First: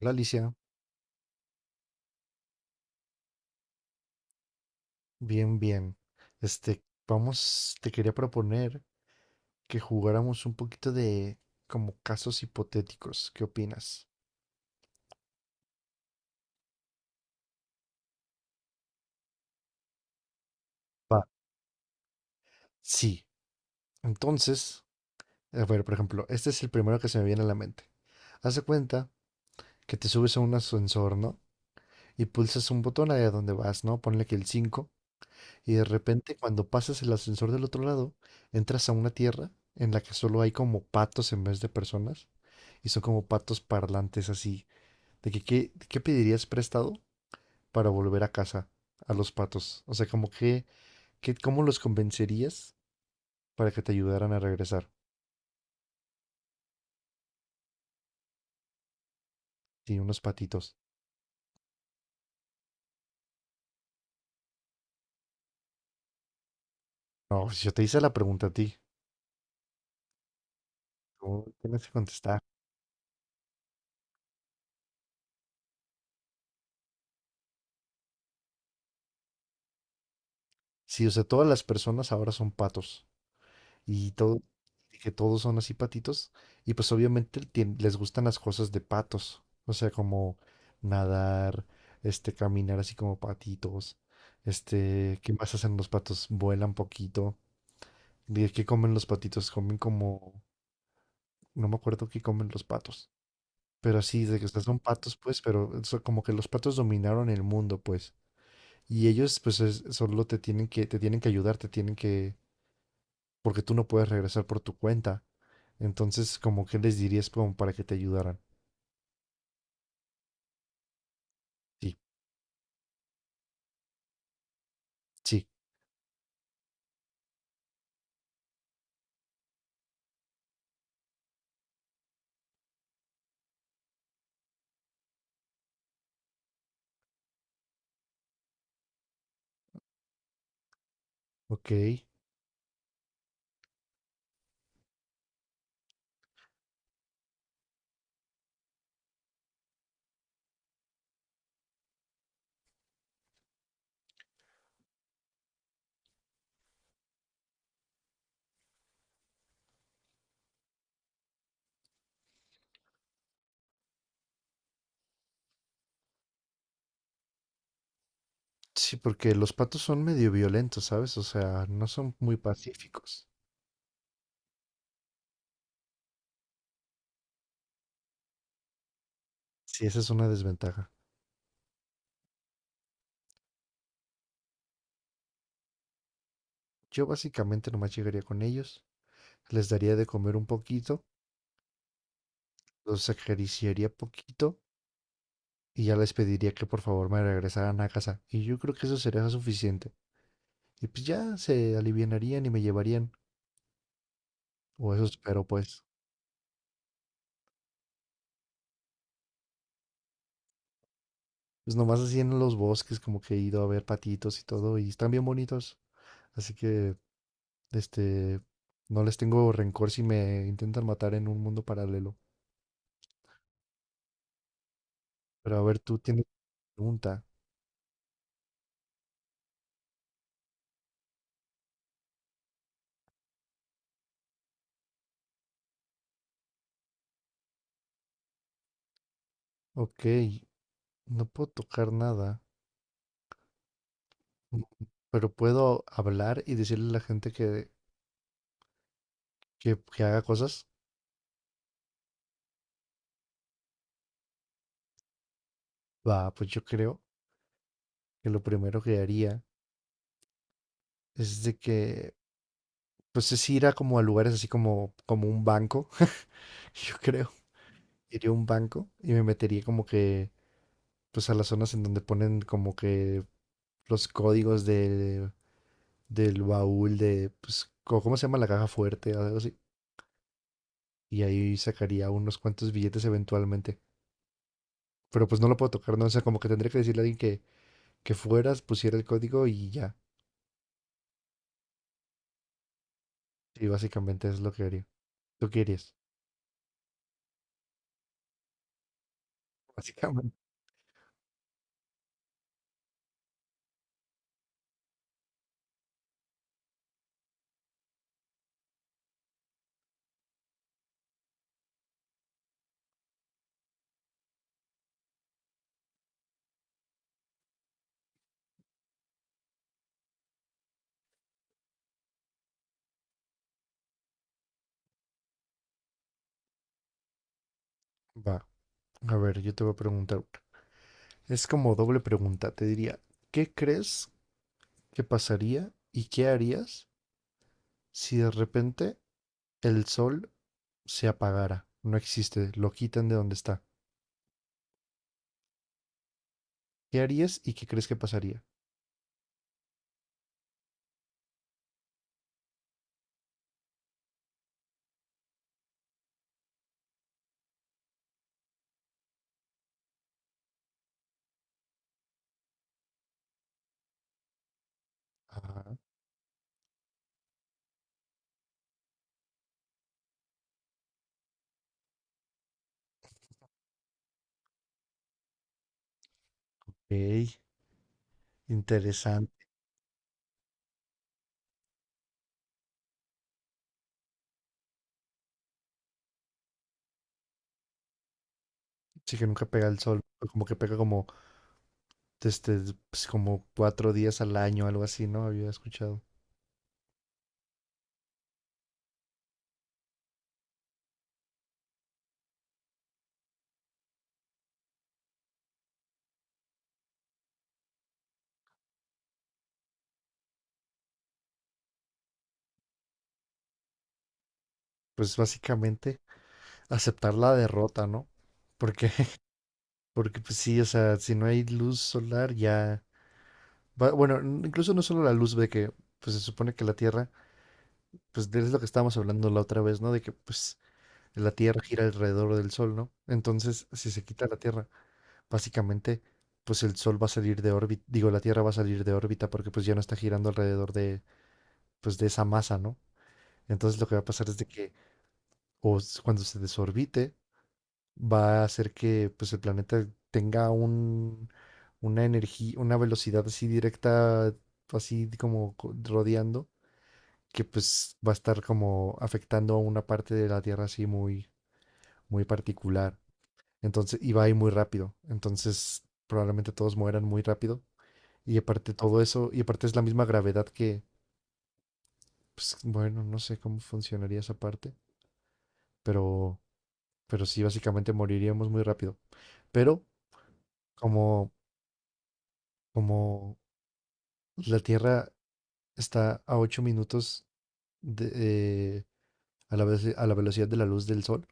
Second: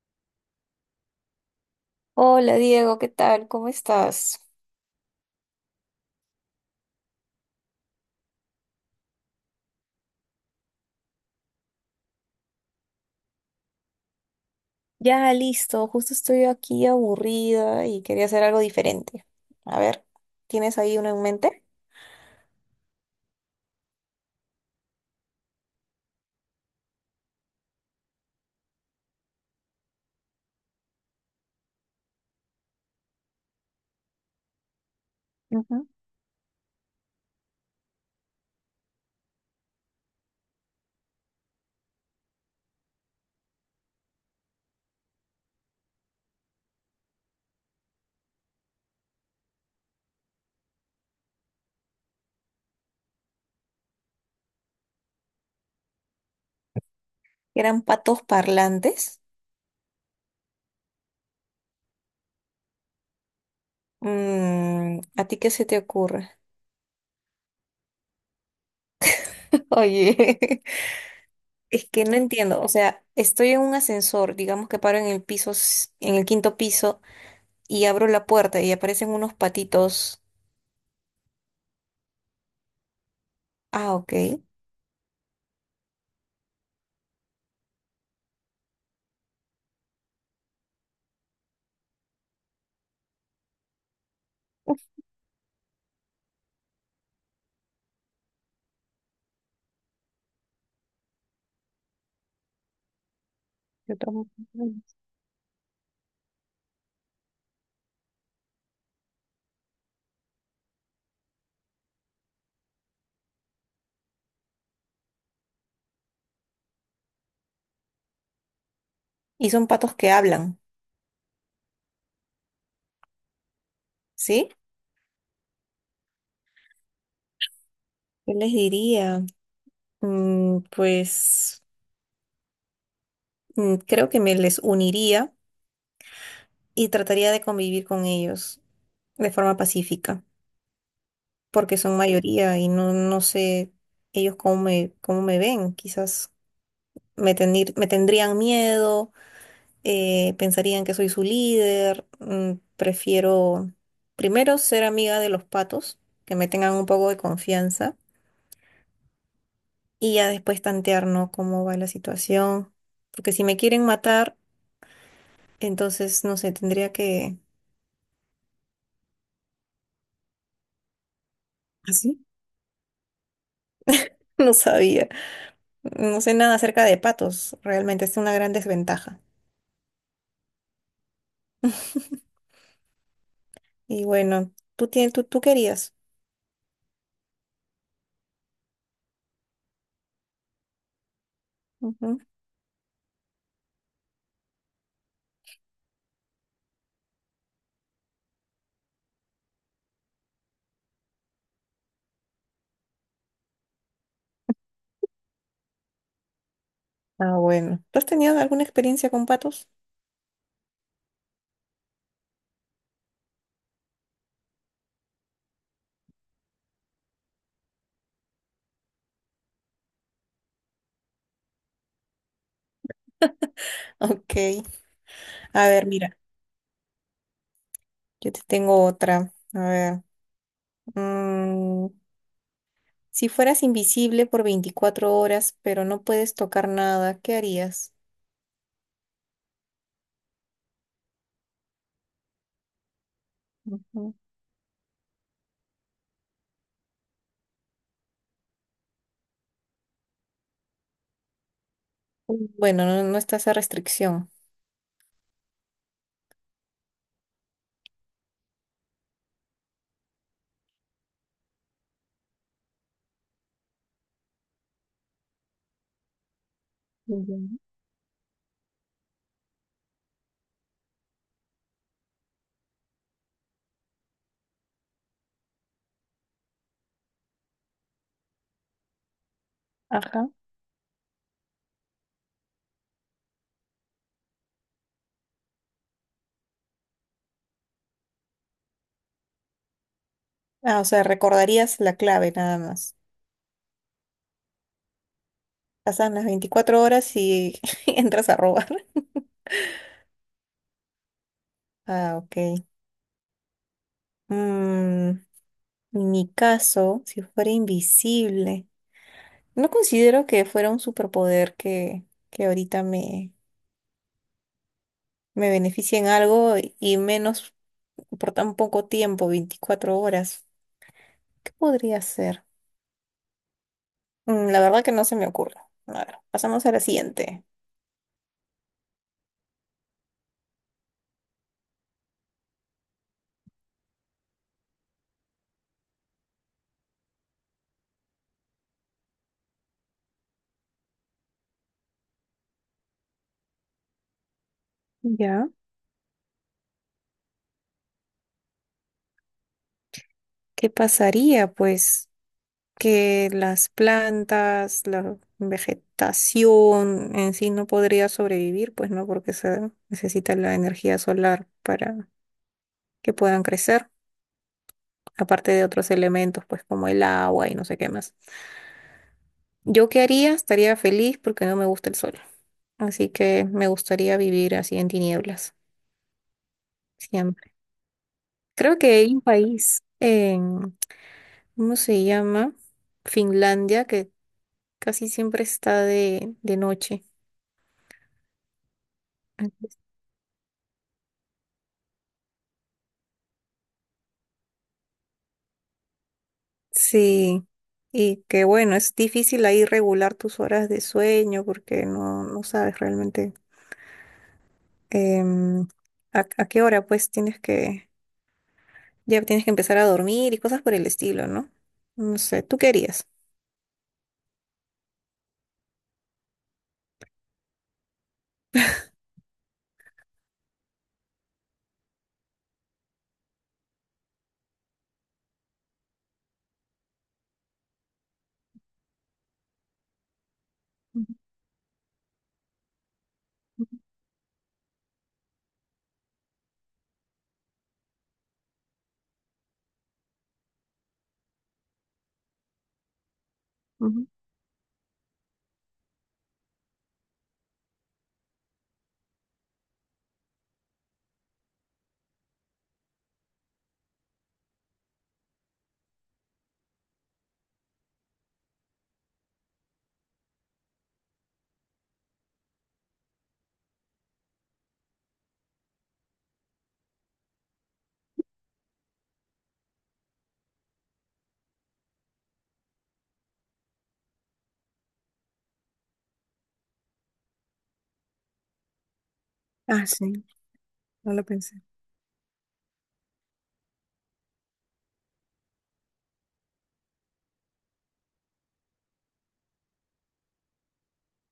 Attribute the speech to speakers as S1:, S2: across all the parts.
S1: Hola Alicia,
S2: Hola Diego, ¿qué tal? ¿Cómo estás?
S1: bien, bien. Este, Vamos, te quería proponer que jugáramos un poquito de como casos hipotéticos. ¿Qué opinas?
S2: Ya listo, justo estoy aquí aburrida y quería hacer algo diferente. A ver, ¿tienes ahí uno en
S1: Va.
S2: mente?
S1: Sí. Entonces, a ver, por ejemplo, este es el primero que se me viene a la mente. Haz de cuenta que te subes a un ascensor, ¿no? Y pulsas un botón ahí a donde vas, ¿no? Ponle que el 5. Y de
S2: Ujú.
S1: repente, cuando pasas el ascensor del otro lado, entras a una tierra en la que solo hay como patos en vez de personas. Y son como patos parlantes así de que qué pedirías prestado para volver a casa a los patos. O sea, ¿cómo los convencerías para que te ayudaran a regresar?
S2: Eran patos parlantes.
S1: Sí, unos patitos.
S2: ¿A ti qué se te ocurre?
S1: No, si yo te hice la pregunta a ti,
S2: Oye,
S1: tú
S2: es
S1: tienes que
S2: que no
S1: contestar.
S2: entiendo, o sea, estoy en un ascensor, digamos que paro en el piso, en el quinto piso y abro la puerta y aparecen unos patitos.
S1: Sí, o sea, todas las personas ahora son patos
S2: Ah,
S1: y
S2: ok.
S1: todo, y que todos son así patitos y pues obviamente les gustan las cosas de patos. O sea, como nadar, caminar así como patitos. ¿Qué más hacen los patos? Vuelan poquito. Dije, ¿qué comen los patitos? Comen como, no me acuerdo qué comen los patos,
S2: Yo
S1: pero así,
S2: tomo-
S1: de que estas son patos, pues, pero eso como que los patos dominaron el mundo, pues. Y ellos, pues, solo te tienen que ayudar, te tienen que, porque tú no puedes regresar por tu cuenta. Entonces, como que les dirías como para que te ayudaran.
S2: Y son patos que hablan,
S1: Sí,
S2: ¿sí?
S1: sí,
S2: ¿Qué les diría? Pues creo que me les uniría y trataría de convivir con ellos de forma pacífica,
S1: ok.
S2: porque son mayoría y no sé ellos cómo me ven. Quizás me tendrían miedo, pensarían que soy su líder. Prefiero primero ser amiga de los patos, que me tengan un poco de confianza y ya después tantear, ¿no? Cómo va la situación. Porque si me quieren matar, entonces, no sé, tendría que…
S1: Sí, porque los patos son medio violentos, ¿sabes? O sea, no son
S2: ¿Así?
S1: muy pacíficos.
S2: No sabía. No sé nada acerca de patos. Realmente es una gran desventaja.
S1: Sí, esa es una desventaja.
S2: Y bueno, tú querías.
S1: Yo básicamente nomás llegaría con ellos, les daría de comer un poquito,
S2: Ujú.
S1: los acariciaría poquito y ya les pediría que por favor me regresaran a casa. Y yo creo que eso sería suficiente. Y pues ya se alivianarían y me llevarían. O eso espero, pues.
S2: Ah, bueno. ¿Tú has tenido alguna experiencia con patos?
S1: Pues nomás así en los bosques, como que he ido a ver patitos y todo, y están bien bonitos. Así que, este, no les tengo rencor si me intentan matar en un mundo paralelo.
S2: Ok.
S1: Pero a
S2: A
S1: ver,
S2: ver,
S1: tú
S2: mira,
S1: tienes pregunta.
S2: yo te tengo otra. A ver. mm, si fueras invisible por 24 horas, pero no puedes tocar nada, ¿qué harías?
S1: Ok, no puedo tocar nada,
S2: Ujú.
S1: mm, pero puedo hablar y decirle a la gente que haga cosas.
S2: Bueno, no, no está esa restricción.
S1: Va, pues yo creo que lo primero que haría es de que, pues es ir a como a lugares así como, como un banco, yo creo.
S2: Ya.
S1: Iría a un banco y me metería como que, pues a las zonas en donde ponen como que los códigos de, del baúl de, pues, ¿cómo se llama la caja fuerte? Algo así.
S2: Ajá.
S1: Y ahí sacaría unos cuantos billetes eventualmente. Pero pues no lo puedo tocar, ¿no? O sea, como que tendría que decirle a alguien que fueras, pusiera el código y ya.
S2: Ah, o sea, recordarías la clave nada más.
S1: Y básicamente es lo que haría. ¿Tú qué harías?
S2: Pasan las 24 horas y entras a robar.
S1: Básicamente.
S2: Ah, ok. Mm, en mi caso, si fuera invisible, no considero que fuera un superpoder que ahorita me beneficie en algo y menos por tan poco tiempo, 24 horas. ¿Qué podría ser? La verdad que no se me ocurre. A ver, pasamos a la siguiente.
S1: Va. A ver, yo te voy a preguntar una. Es como doble pregunta, te diría, ¿qué crees que pasaría y qué harías si de repente el sol se apagara? No existe, lo quitan de donde está.
S2: Ya.
S1: ¿Qué harías y qué crees que pasaría?
S2: ¿Qué pasaría, pues? Que las plantas, la vegetación en sí no podría sobrevivir, pues no, porque se necesita la energía solar para que puedan crecer, aparte de
S1: Ah,
S2: otros elementos, pues como el agua y no sé qué más. ¿Yo qué haría? Estaría feliz porque no me gusta el sol, así que me gustaría vivir así en tinieblas,
S1: ok,
S2: siempre. Creo que hay un
S1: interesante.
S2: país en, ¿cómo se llama? Finlandia, que casi siempre está de, noche.
S1: Sí que nunca pega el sol, pero como que pega como este, pues, como 4 días al año, algo así, ¿no? Había escuchado.
S2: Sí, y que bueno, es difícil ahí regular tus horas de sueño porque no sabes realmente em, a qué hora pues tienes que, ya tienes que empezar a dormir y cosas por el estilo, ¿no? No sé, ¿tú querías?
S1: Pues básicamente aceptar la derrota, ¿no? Porque, porque pues sí, o sea, si no hay luz solar ya Bueno, incluso no solo la luz de que, pues se supone que la Tierra, pues es lo que estábamos hablando la otra vez, ¿no? De que, pues, la Tierra gira alrededor del Sol, ¿no? Entonces, si se quita la Tierra, básicamente, pues el Sol va a salir de órbita, digo, la Tierra va a salir de órbita porque pues ya no está girando alrededor de, pues, de esa masa, ¿no? Entonces lo que va a
S2: Ujú.
S1: pasar es de que, cuando se desorbite, va a hacer que, pues, el planeta tenga un, una energía, una velocidad así directa, así como rodeando que pues va a estar como afectando a una parte de la Tierra así muy, muy particular. Entonces, y va a ir muy rápido. Entonces, probablemente todos mueran muy rápido. Y aparte todo eso, y aparte es la misma gravedad que, pues, bueno, no sé cómo funcionaría esa parte, pero, pero sí, básicamente moriríamos muy rápido. Pero
S2: Ah, sí, no lo
S1: como,
S2: pensé.
S1: como la Tierra está a 8 minutos de, eh, a a la velocidad de la luz del Sol,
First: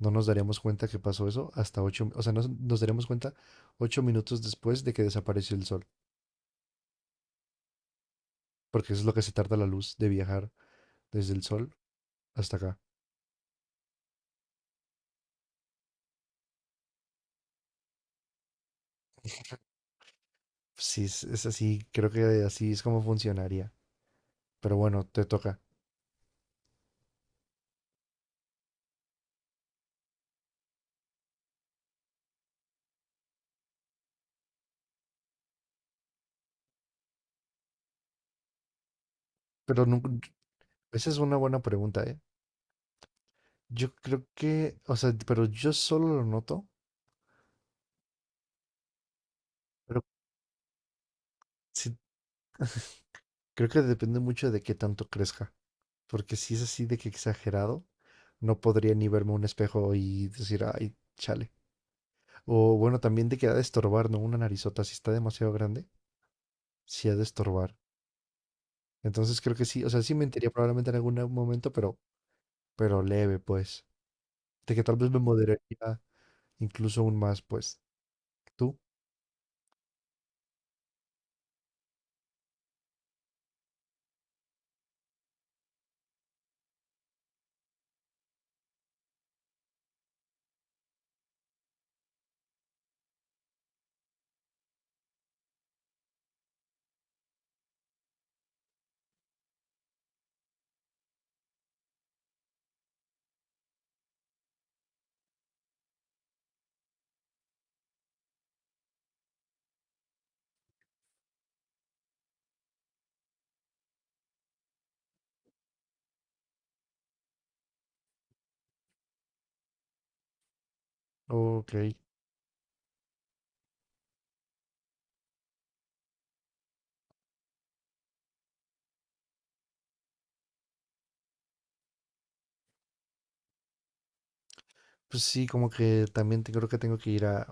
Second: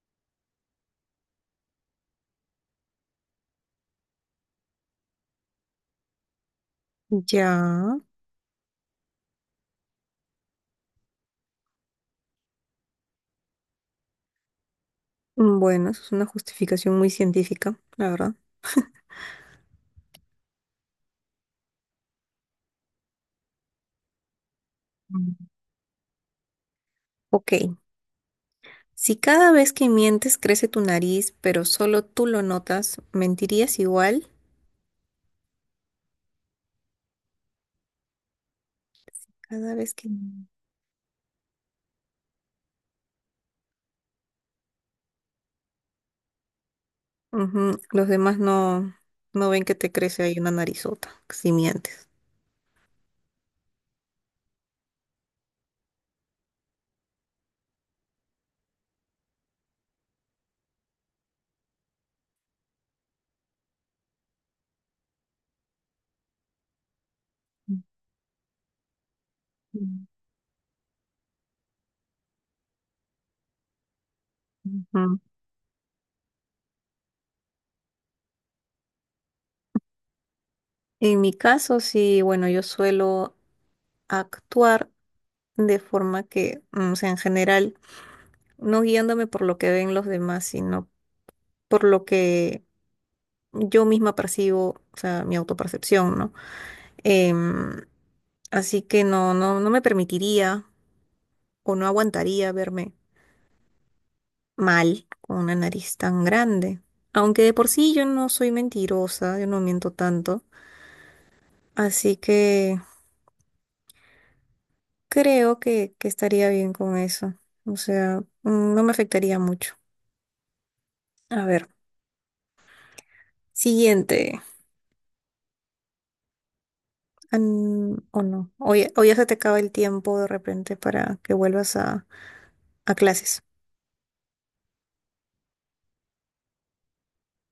S1: no nos daríamos cuenta que pasó eso hasta ocho, o sea, nos daríamos cuenta 8 minutos después de que desapareció el sol,
S2: Ya.
S1: porque eso es lo que se tarda la luz de viajar desde el sol hasta acá.
S2: Bueno, eso es una justificación muy científica, la verdad.
S1: Sí, es así, creo que así es como funcionaría. Pero bueno, te
S2: Mm.
S1: toca.
S2: Ok. Si cada vez que mientes crece tu nariz, pero solo tú lo notas, ¿mentirías igual? Cada
S1: Pero
S2: vez que…
S1: nunca- Esa es una buena pregunta, ¿eh? Yo creo que, o sea, pero yo solo lo noto,
S2: Ujú, los demás no ven que te
S1: pero
S2: crece ahí una narizota, si
S1: sí,
S2: mientes.
S1: creo que depende mucho de qué tanto crezca, porque si es así de que exagerado, no podría ni verme un espejo y decir, ay, chale. O bueno, también de que ha de estorbar, ¿no? Una narizota, si está demasiado grande, sí ha de estorbar. Entonces creo que sí, o sea,
S2: Mm.
S1: sí mentiría probablemente en algún momento, pero leve, pues. De que tal vez
S2: Ujú.
S1: me moderaría incluso aún más, pues. ¿Tú?
S2: En mi caso, sí, bueno, yo suelo actuar de forma que, o sea, en general, no guiándome por lo que ven los demás, sino por lo que yo misma percibo, o sea, mi autopercepción, ¿no? Em, así que no, no, no me permitiría o no aguantaría verme mal con una nariz tan grande. Aunque de por sí yo no soy mentirosa, yo no miento tanto. Así que creo que estaría bien con eso. O sea, no me afectaría mucho. A ver,
S1: Ok.
S2: siguiente. O no. O ya se te acaba el tiempo de repente para que vuelvas a, clases.
S1: Pues sí, como que también creo que tengo que ir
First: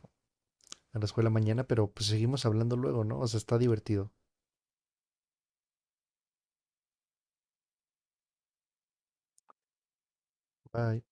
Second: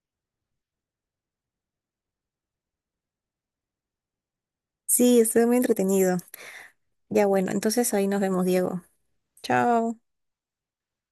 S1: a la escuela mañana, pero pues seguimos hablando luego, ¿no? O sea, está divertido.
S2: Sí, estoy muy entretenido. Ya bueno, entonces ahí nos vemos, Diego. Chao.
S1: Bye.